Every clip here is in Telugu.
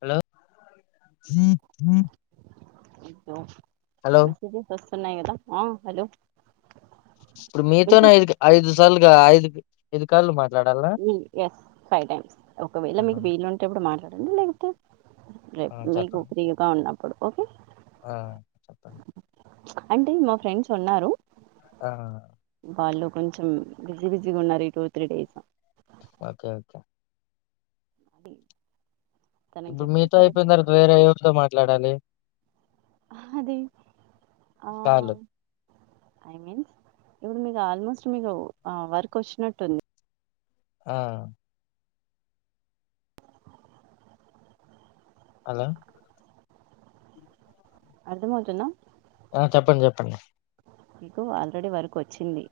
హలో హలో మెసేజ్ లు వస్తున్నాయి కదా హలో ఇప్పుడు వింటు మీతోనే ఐదు ఐదు సార్లుగా ఐదు ఐదు సార్లు మా ఎస్ ఫైవ్ టైమ్స్ ఒకవేళ ఆహా, మీకు వీలు ఉంటేప్పుడు మాట్లాడండి లేకపోతే ఆ, రేపు మీకు చెప్పండి ఫ్రీగా ఉన్నప్పుడు ఓకే ఆ చెప్పండి అంటే మా ఫ్రెండ్స్ ఉన్నారు ఆ వాళ్ళు కొంచెం బిజీ బిజీగా ఉన్నారు ఈ two three days okay okay అది తనకి ఇప్పుడు చెప్తే మీతో సరే అయిపోయిన మా- తర్వాత వేరే ఎవరితో మాట్లాడాలి అదే ఆ కాలు ఐ మీన్స్ ఇప్పుడు మీకు ఆల్మోస్ట్ మీకు వర్క్ వచ్చినట్టుంది ఆ హలో అర్థమవుతుందా ఆ చెప్పండి చెప్పండి మీకు ఆల్రెడీ వర్క్ వచ్చింది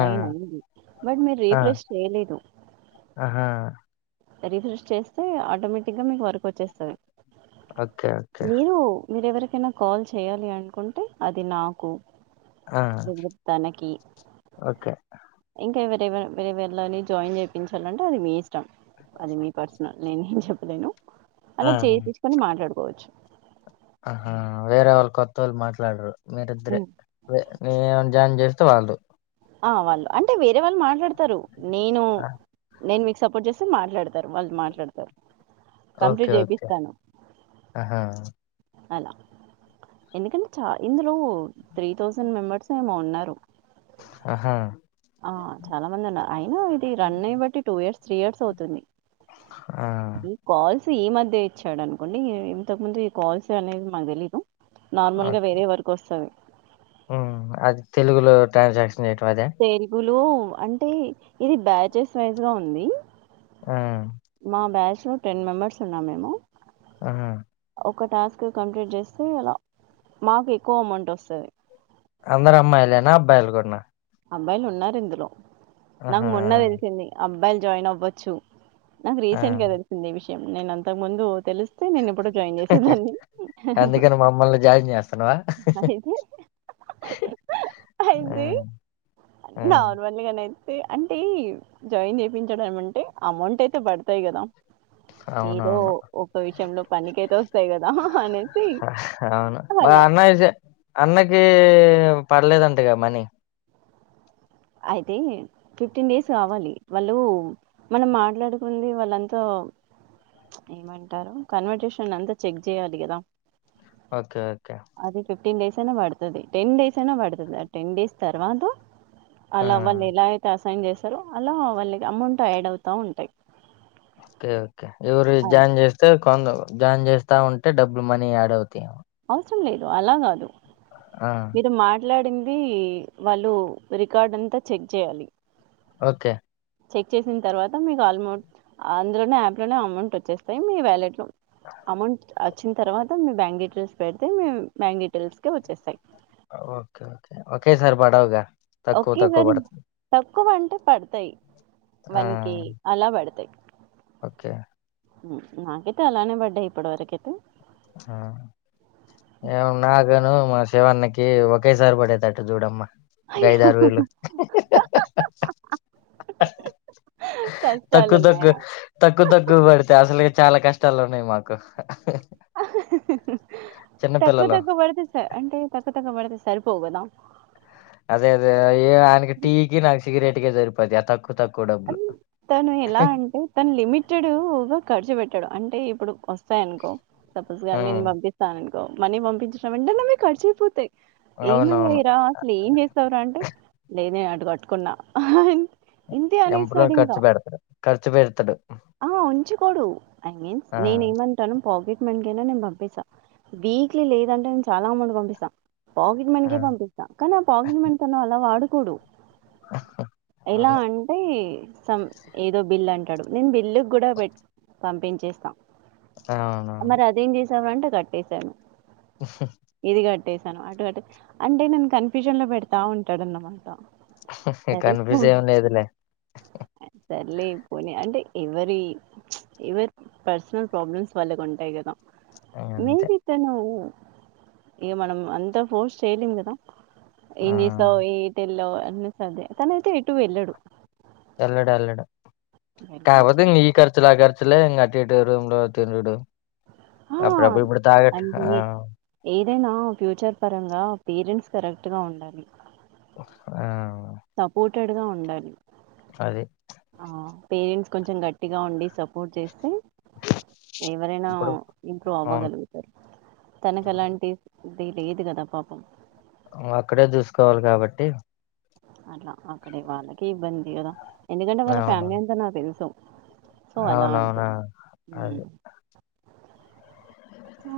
ఆ అయింది బట్ మీరు ఆ రీఫ్రెష్ చేయలేదు ఆహా రీఫ్రెష్ చేస్తే ఆటోమేటిక్ గా మీకు వర్క్ వచ్చేస్తది ఓకే అక్కయ్య మీర ఎవరికైనా కాల్ చేయాలి అనుకుంటే అది నాకు ఆ తనకి ఓకే ఇంకా ఎవరే వేరే వేరళని జాయిన్ చేయిచాలంటే అది మీ ఇష్టం అది మీ పర్సనల్ నేనేం చెప్పలేను ఆ అలా చేయి తీసుకొని మాట్లాడుకోవచ్చు ఆహా వేరే వాళ్ళు కొత్త వాళ్ళు మాట్లాడరు మీరిద్దరే హ్మ్. జాయిన్ చేస్తే వాళ్ళు ఆ వాళ్ళు అంటే వేరే వాళ్ళు మాట్లాడతారు నేను ఆ, నేను మీకు సపోర్ట్ చేస్తే మాట్లాడతారు వాళ్ళు మాట్లాడతారు ఓకే కంప్లీట్ ఓకే చేపిస్తాను ఆహా అలా ఎందుకంటే చ ఇందులో త్రీ థౌజండ్ మెంబర్స్ ఏమో ఉన్నారు ఆహా ఆ చాలా మంది అన్నారు అయినా ఇది రన్ అయ బట్టి టూ ఇయర్స్ త్రీ ఇయర్స్ అవుతుంది ఆ ఈ కాల్స్ ఈ మధ్య ఇచ్చాడు అనుకోండి ఇంతకు ముందు ఈ కాల్స్ అనేది మాకు తెలీదు నార్మల్ ఓకే గా వేరే వరకు వస్తంది అది తెలుగులో ట్రాన్స్ తెలుగులో అంటే ఇది బ్యాచెస్ వైజ్ గా ఉంది ఆ సో టెన్ మెంబర్స్ ఉన్నాం మేము ఆ హు ఒక టాస్క్ కంప్లీట్ చేస్తే ఇలా మాకు ఎక్కువ అమౌంట్ వస్తుంది అందరు అమ్మాయిలేనా అబ్బాయిలు కూడాన్నా అబ్బాయిలు ఉన్నారు ఇందులో నాకు ఆహా! మొన్న తెలిసింది అబ్బాయిలు జాయిన్ అవ్వచ్చు నాకు ఆ! ఆ! రీసెంట్ గా తెలిసింది ఈ విషయం నేను అంతకు ముందు తెలిస్తే నేను ఎప్పుడో జాయిన్ చేసేదాన్ని అందుకని మమ్మల్ని జాయిన్ చేస్తున్నావా అంది హ్మ్. నార్మల్గానే అయితే అంటే జాయిన్ చేయిచడం ఏమంటే అమౌంట్ అయితే పడతాయి కదా ఏదో అవునవును. ఒక్క విషయంలో పనినికితే వస్తాయి కదా అనేసి ఆల అన్న వి అన్నకి పడలేదంటగా మనీ అయితే ఫిఫ్టీన్ డేస్ కావాలి వాళ్ళు మనం మాట్లాడుకుంది వాళ్ళంతా ఏమంటారు కన్వర్టేషన్ అంతా చెక్ చేయాలి కదా ఓకే ఓకే ఫిఫ్టీన్ డేస్ అయినా పడుతది టెన్ డేస్ అయినా పడుతది ఆ టెన్ డేస్ తర్వాత ఆ! అలా వాళ్ళు ఎలా అయితే అసైన్ చేస్తారో అలా వాళ్ళకి అమౌంట్ యాడ్ అవుతా ఉంటాయి ఓకే ఓకే ఎవరు అది జాయిన్ చేస్తే కొందరు జాయిన్ చేస్తా ఉంటే డబ్బులు మనీ యాడ్ అవుతాయి ఏమో అవసరం లేదు అలా కాదు ఆ! మీరు మాట్లాడిం వాళ్ళు రికార్డ్ అంతా చెక్ చేయాలి ఓకే చెక్ చేసిన తర్వాత మీకు ఆల్మోస్ట్ అందులోనే యాప్ లోనే అమౌంట్ వచ్చేస్తాయి మీ వ్యాలెట్ లో అమౌంట్ వచ్చిన తర్వాత మీ బ్యాంక్ డీటెయిల్స్ పెడితే మీ బ్యాంక్ డీటెయిల్స్ కే వచ్చేస్తాయి ఆ ఓకే ఓకే ఒకేసారి పడవుగా తక్కువ తక్కువ ఒకేసారి పడతాయి. తక్కువ అంటే పడతాయి ఆ! వన్ కే అలా పడతాయి ఓకే నాకైతే అలానే పడ్డాయి ఇప్పటివరకైతే ఆ ఏమో నాకను మస్ శ్రవణ్ణకి ఒకేసారి పడేటట్టు చూడమ్మ ఒక ఐదు అయ్యో ఆరు వేలు తక్కువ కష్టాలున్నాయా తక్కువ తక్కువ తక్కువ పడితే అసలే చాలా కష్టాలు ఉన్నాయి మాకు చిన్న తక్కువ పిల్లలు తక్కువ పడుతే సార్ అంటే తక్కువ తక్కువ పడదు సార్ సరిపోవు గదా అదే అదే ఆయనకి టీ కి నాకు సిగరేట్ కే సరిపోద్ది ఆ తక్కువ తక్కువ డబ్బులు తను ఎలా అంటే తను లిమిటెడ్గా ఖర్చు పెట్టాడు అంటే ఇప్పుడు వ స్తాయి అనుకో సపోజ్గా నేను ఉమ్ పంపిస్తాను అనుకో మనీ పంపించిన వెంటనే మీకు ఖర్చు అయిపోతాయి అవునవును ఏమయ్యాయిరా అసలు ఏం చేస్తావరా అంటే లేదే నేను అటు కట్టుకున్నా ఇంతే ఎంపలో అనేస్తాడు ఇంకా ఖర్చు పెడతాడు ఖర్చు పెడతాడు ఆ ఉంచుకోడు ఐ మీన్ ఆ నేను ఏమంటాను పాకెట్ నేను పంపిస్తా వీక్లీ లేదంటే నేను చాలా అమౌంట్ పంపిస్తా పాకెట్ ఆ మనీకే పంపిస్తా కానీ ఆ పాకెట్ మనీ తను అలా వాడుకోడు ఎలా అవును అంటే సం ఏదో బిల్ అంటాడు నేను బిల్లు కూడా పెట్ పంపించేస్తా అవునా మరి [unintelligible] అంటే కట్టేశాను [inaudible] పెట్టేశాను అటు అంటే నన్ను కన్ఫ్యూషన్ లో పెడతా ఉంటాడన్నమాట సరే కన్ఫ్యూస్ పోనీ, ఏం లేదులే లేకపోనీ అంటే ఎవరి ప్చ్ ఎవరి పర్సనల్ ప్రాబ్లమ్స్ వాళ్ళకు ఉంటాయి కదా అంతే మేబి తను ఇగ మనం అంతా ఫోర్స్ చేయలేం కదా ఏం ఆ చేస్తావ్ ఈ ఇటెల్లో అన్న సాధ్య తన అయితే ఎటు వెళ్ళడు ఎల్లడు ఎల్లడు ప్చ్ వెళ్ళడు కాకపోతే మీ ఖర్చులు ఆ ఖర్చు లే అటు ఇటు రూమ్ లో తినుడు ఆ అప్పుడప్పుడు ఇప్పుడు తాగ ఆ అదేనా ఫ్యూచర్ పరంగా పేరెంట్స్ కరెక్ట్గా ఉండాలి ఆ సపోర్టెడ్ గా ఉండాలి అదే ఆ పేరెంట్స్ కొంచెం గట్టిగా ఉండి సపోర్ట్ చేస్తే ఎవరైనా ఇప్పుడు ఇంప్రూవ్ అవును అవ్వగలుగుతారు తనకు అవును. అలాంటి అదే లేదు కదా పాపం ఇంకా అక్కడే చూసుకోవాలి కాబట్టి అట్లా అక్కడే వాళ్ళకి ఇబ్బంది కదా ఎందుకంటే వాళ్ళ అవును ఫ్యామిలీ అంతా నాకు తెలుసు సో అలా అవునవునా ఉంటంట అది ఆ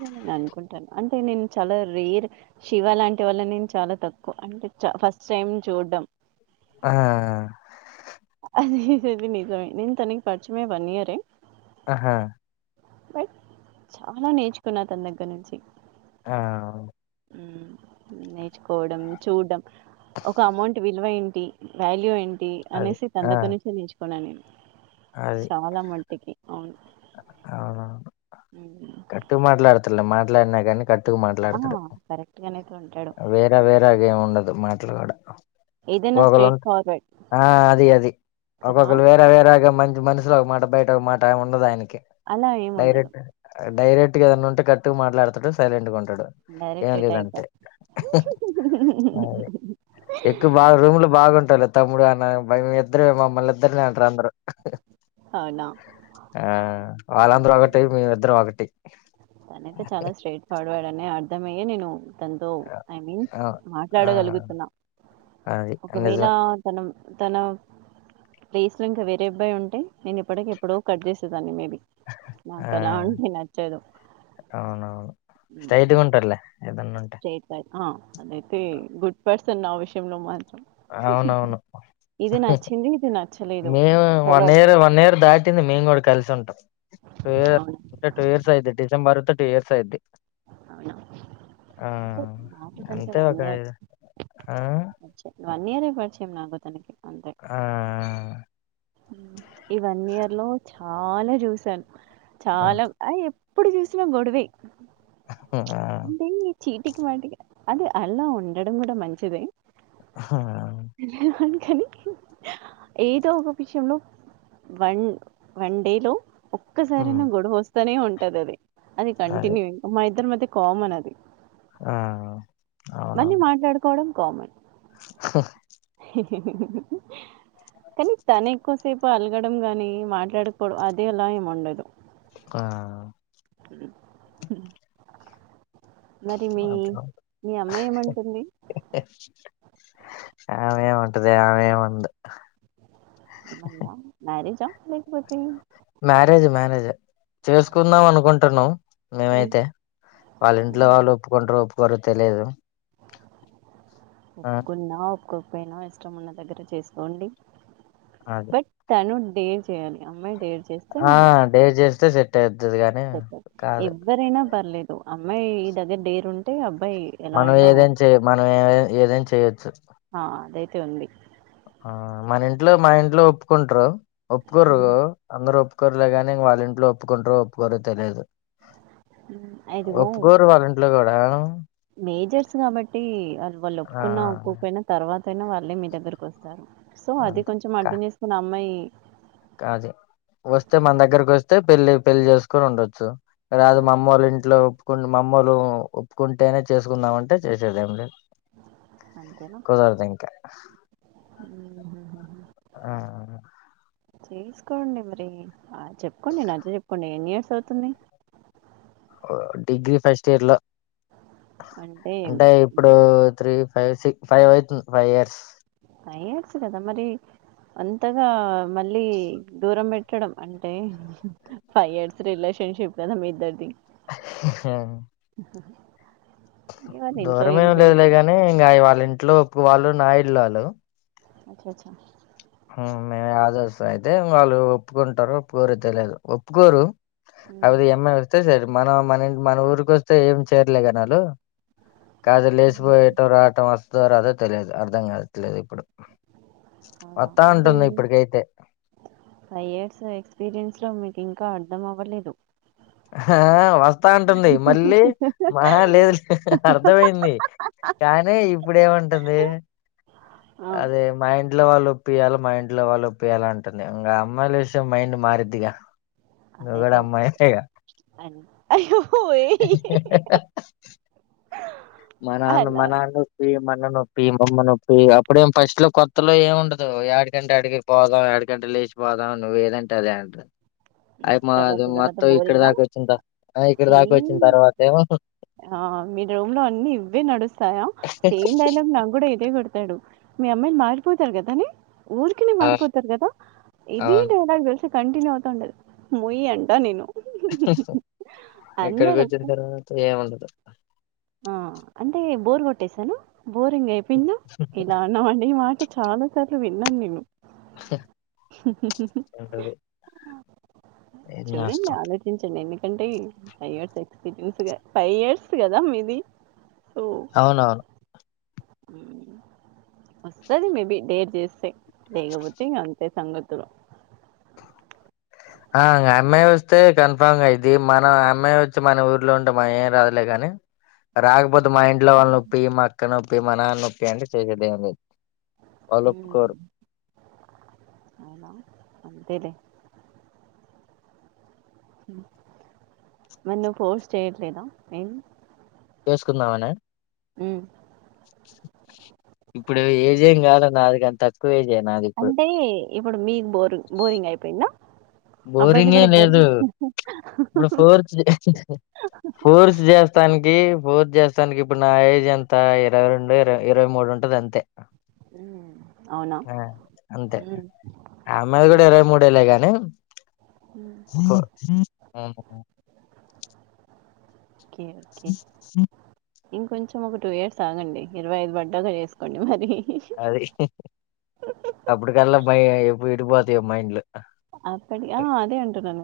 నేను అనుకుంటాను అంటే నేను చాలా రేర్ శివ లాంటి వళ్ళ నేను చాలా తక్కువ అంటే ఫస్ట్ టైం చూడ్డం ఆ అది అది న నను తనకి పడిచమే వన్ ఇయర్ే హా బట్ చాలా నేర్చుకున్నారు తన దగ్గర నుంచి ఆ నేర్చుకోవడం చూడ్డం ఒక అమౌంట్ విలువ వాల్యూ ఏంటి అది అనేసి తన ఆ దగ్గర నుంచే నిచుకున్నాను నేను అది చాలా మట్టికి అవును అవునవును హ్మ్. కట్టు మాట్లాడుతలే మాట్లాడినా కానీ కట్టు ఎకు ఆ! మాట్లాడతాడు కరెక్ట్‌గానైతే ఉంటాడు. వేరాే వేరా గ ఏమి ఉండదు మాటలు కూడా ఏదైనా ఒకొక్కరు స్ట్రెయిట్ ఉంట ఫార్వర్డ్ ఆ అది అది కదా! ఒకొక్కరు వేరే వేరేగా మంచి మనుషులో ఒక మాట బయట ఒక మాట ఉండదు ఆయనకి అలా ఏముండదు. డైరెక్ట్ డైరెక్ట్ ఏదనా ఉంటే గట్టు మాట్లాడతాడు సైలెంట్ గా ఉంటాడు ఏం డైరెక్ట్ ఎటాక్‌గా. లేదంటే అదే ఎక్కువ బాగా రూమ్ లో బాగుంటారు తమ్ముడు అన్న మ ఇద్దరు మమ్మల్ని ఇద్దరునే అంటారు అందరు అవునా ఆ వాళ్ళందరూ ఒకటి మీమిద్దరం ఒకటిటి తాన అయితే చాలా స్ట్రైట్ ఫార్వర్డ్ అనే అర్థంమయ్యే నేను అ తతో ఐ మీన్స్ ఆ ఆ మాట్లాడగలుగుతున్నా అది ఒకవేళ నిజమే తను తన ప్లేస్ లో ఇంకా వేరే అబ్బాయి ఉంటే నేను ఇప్పటికి ఎప్పుడో కట్ చేసేదాన్ని మేబ ఆ నాకులా ఉండి నాచ్చ అవునవును మ్మ్. స్టైట్గా ఉంటారులే ఏదన్నా ఉంటే స్ట్రైట్ ఫార్వర్డ్. ఆ అదైతే గుడ్ పర్సన్ ఆ విషయంలో మా అవునవును నచ్చింది ఇది నచ్చలేదు మేము చాలా one okay year one year దాటింది మేము కూడా కలిసి ఉంటాం టూ ఇయర్స్ అవునా టూ ఇయర్స్ యిది డిెబర్త్ టూ ఇయర్స్ యిది అవున ఆ ఎంతే వన్ ఒకకా ఇయర్ ఆ పరిచయం వన్ ఇయర్ే పడిచేం నా గతనికి ఆ ఈ వన్ ఇయర్ లో చాలా చూసాను ఆ చాలా అ ఇప్పుడు చూసినా గొడవే ఆ అంటే ఈ చీటికి వాటికి అదిే అలా ఉండడం కూడా మంచిదే హా కానీ ఏదో ఒక విషయంలో వన్ వన్ డే లో ఒక్కసార హ్మ్. గొడవ వస్తానే ఉంటది అది అది కంటిన్యూ ఇ మా ఇద్దరు మధ్య కోమన్ అది ఆ మళ్ళీ అవునవును మాట్లాడుకోవడం కామెం ఎనీ తనేకుస తప్పు అలగడం గాని మాట్లాడుకూడదు అది అలా ఏం ఉండదు ఆ మరి మీ మీ అమ్మాయి ఏమంటుంది అ ఆమెమంటది ఆమె వంద మ్యారేజ లేకపోతే మ్యారేజ్ మ్యారేజ్ చేసుకుందాం అనుకుంటున్నా ఉమ్, మేమైతే వాళ్ళ ఇంట్లో ఉమ్, వాళ్ళు ఒప్పుకుంటారు ఒప్పు ఎవరు తెలియదు ఆ ఒప్పుకున్నా ఒకోకపోయినా ఇష్టం ఉన్న దగ్గర చేసుకోండి అది బట్ తను డేట్ చేయాలి అమ్మాయి డేట్ ఆ డేర్ చేస్తే సెట్ అవుతుది గాని సెట్ కాదు ఎవ్వరైనా పర్లేదు అమ్మాయి దగ్గర డేరు ఉంటే అబ్బాయి ఎలా మనం అయినా ఏదైం చెయ మనం ఏ ఏదైం చేయొచ్చు ఆ అదైతే ఉంది ఆ మన ఇంట్లో మా ఇంట్లో ఒప్పుకుంటారు ఒప్పుకోరు ఉమ్, అందరుూ ఒప్పు ఒప్పుకోరులేలాగానే వాళ్ ఇంటిలో ఒప్పుకుంటారో ఒప్పుకోరో తెలియదు ఉమ్, ఇదిగో ఒప్పుకోరు వాళ్ళ ఇంట్లో కూడా మేజర్స్ కాబట్టి వ వాళ్ళు ఆ ఒప్పుకున్న ఒప్పుకపోయినా తర్వాత యినా వాళ్ళే మీ దగ్గరకు వస్తారు సో అది కొంచెం అర్థం చేసుకున్న అమ్మాయి కాదు వస్తే మన దగ్గరకి వస్తే పెళ్లి పెళ్లి చేసుకొని ఉండొచ్చు రాదు మా అదే అమ్మ వాళ్ళ ఇంట్లో మమ్మలు ఒప్పుకుంటేనే చేసుకుందామంటే చేసేదేం అంతేనా కుదారుదు ఇంకా ఉమ్, ఆ చేసుకోండి మరి ఆ చెప్పుకోండి నచ్చ చెప్పుకోండి ఎన్ని ఇయర్స్ అవుతుంది డిగ్రీ ఫస్ట్ ఇయర్ లో అంటే ఇప్పుడు త్రీ ఫైవ్ సిక్ ఫైవ్ అవుతుంది ఫైవ్ ఇయర్స్ ఫైవ్ ఇయర్స్ కదా మరి అంతగా మళ్ళీ దూరం పెట్టడం అంటే ఫైవ్ ఇయర్స్ రిలేషన్ షిప్ ఇద్దర్ది హ హ దూరం లేదులేగాని ఇంకా వాళ్ళ ఇంట్లో ఒప్పు వాళ్ళు నా ఇల్లు వాళ్ళు అచ్చ అచ్చా మేము ఆదస్తం అయితే వాళ్ళు ఒప్పుకుంటారు ఒప్పుకోరు తెలియదు ఒప్పుకోరు ఉమ్. అందులో ఈ అమ్మాయి వస్తే సరే మన ఇ మన ఊరిక వస్తే ఏం చేయరలే కనీ వాు కదు లేసుపో ఏ ఉమ్. ఆట మా అదో తెలియదు అర్థం కాదు తెలియదు ఇప్పుడు అవునా వస్తా అంటే ఉంటుంది ఇప్పటికైతే ఫైవ్ ఇయర్స్ ఎక్స్పీరియన్స్ లో మీకు ఇం ఇంకా అర్థం అవ్వలేదు ఆ వస్తా అంటుంది మళ్ళీ లేదు లే అర్థమయింది కానీ ఇప్పుడ ఏమంటుంది ఆ, అదే మహంత ఇంట్లో వాళ్ళు ఒప్పయాలి మా ఇంట్లో వాళ్ళు ఒప్పయాల అంటుంది ఇంకా అమ్మాయిలు వే మైండ్ మారిద్దిగా నువ్వు కూడా అమ్మాయిగా అయో ఏ మా నాన్న మా నాన్న నొప్పి ఇల నొప్పి మొమ్మ నొప్పి అప్పుడేం ఫస్ట్ లో కొత్తలో ఏమి ఉండదు ఏడకంట ఆడికి పోదాం ఏడుకంట వసి పోపోదావు నువవు ఏదంట అఅంట [unintelligible] అయి తర్వాత మాది తర్వాత మొత్తం ఇక్కడ బోరింగా దాకా వచ్చిన ఇక్కడ దాకా సేమ్ వచ్చిన తర్వాత ఏమో ఆ మీ రూమ్ లో అన్ని ఇవే నడుస్తాయా సేమ్ డైలాగ్ నాకు కూడా ఇదే పెడతాడు మీ అమ్మాయిలు మారిపోతారు కదానె ఊరికినే ఆ మారిపోతారు కదా ఇది అవును డైలాగ్ తెలిసి కంటిన్యూ అవుతా ఉండది ముయ్ అంటా నేను ఎక్కడికి అందరు వచ్చిన తర్వాత ఏముండదు ఆ అంటే బోర్ కొట్టేసాన బోరింగ్ అయిపొయింద ఇలా అన్న అట చాలా సార్లు విన్నాను నేను అంటది చూడండి ఆలోచించండి ఎన్ని ఎందుంటే five years experience five years కదా మీది అవునవును వస్తాది మేబి డేర్ చేస్తే లేగపోతె ఇగ అంత సంగతులు ఆ ఇంగ అమ్మాయి వస్తే కన్ఫామ్ గా అయిద్ది మన అమ్మాయి వచ్చి మన ఊర్లో ఉంటె మన ఏం రాదులే కాని రాకపోతే మా ఇంట్లో వాళ్ళు నొప్పియ్ మా అక్క నొప్పియ్ మా నాన్న నొప్పియ్ అంటే చేసేది ఏం లేదు వాళ్ళు మ్ ఒప్పుకోరు అవునా అంతేలే మరి నువ్ పోర్స్ చేయట్లేదా ఏమి చేసుకుందావన మ్ ఇప్పుడు ఏజం కాదు నాది కాని తక్కువ ఏజె నాది ఇప్పుడు బోరు బోరింగ్ అయిపోయింద బోరింగ్ ఏం లేదు ఇప్పుడు ఫోర్స్ ఫోర్స్ చేస్తానికి పోర్స్ చేస్తానికి ఇప్పుడు నా ఏజ్ ఎంత ఇరవై రెండు ఇరవై ఇరవై మూడు ఉంటుది అంతే మ్ ఆ అంతే ఆ అమ్మాయి ది కూడా ఉమ్ ఇరవై మూడేళ్ళ గాని ఉమ్. మ్ ఓకె ఓకె ఇంకొంచెం ఒక టూ ఇయర్స్ ఆగండి ఇరవై ఐదు పడ్డాగా చేసుకోండి మరి అది ఎటు పోతయో మైండ్ లు అప్పడి ఆ అదే ఉంటున్నాను గ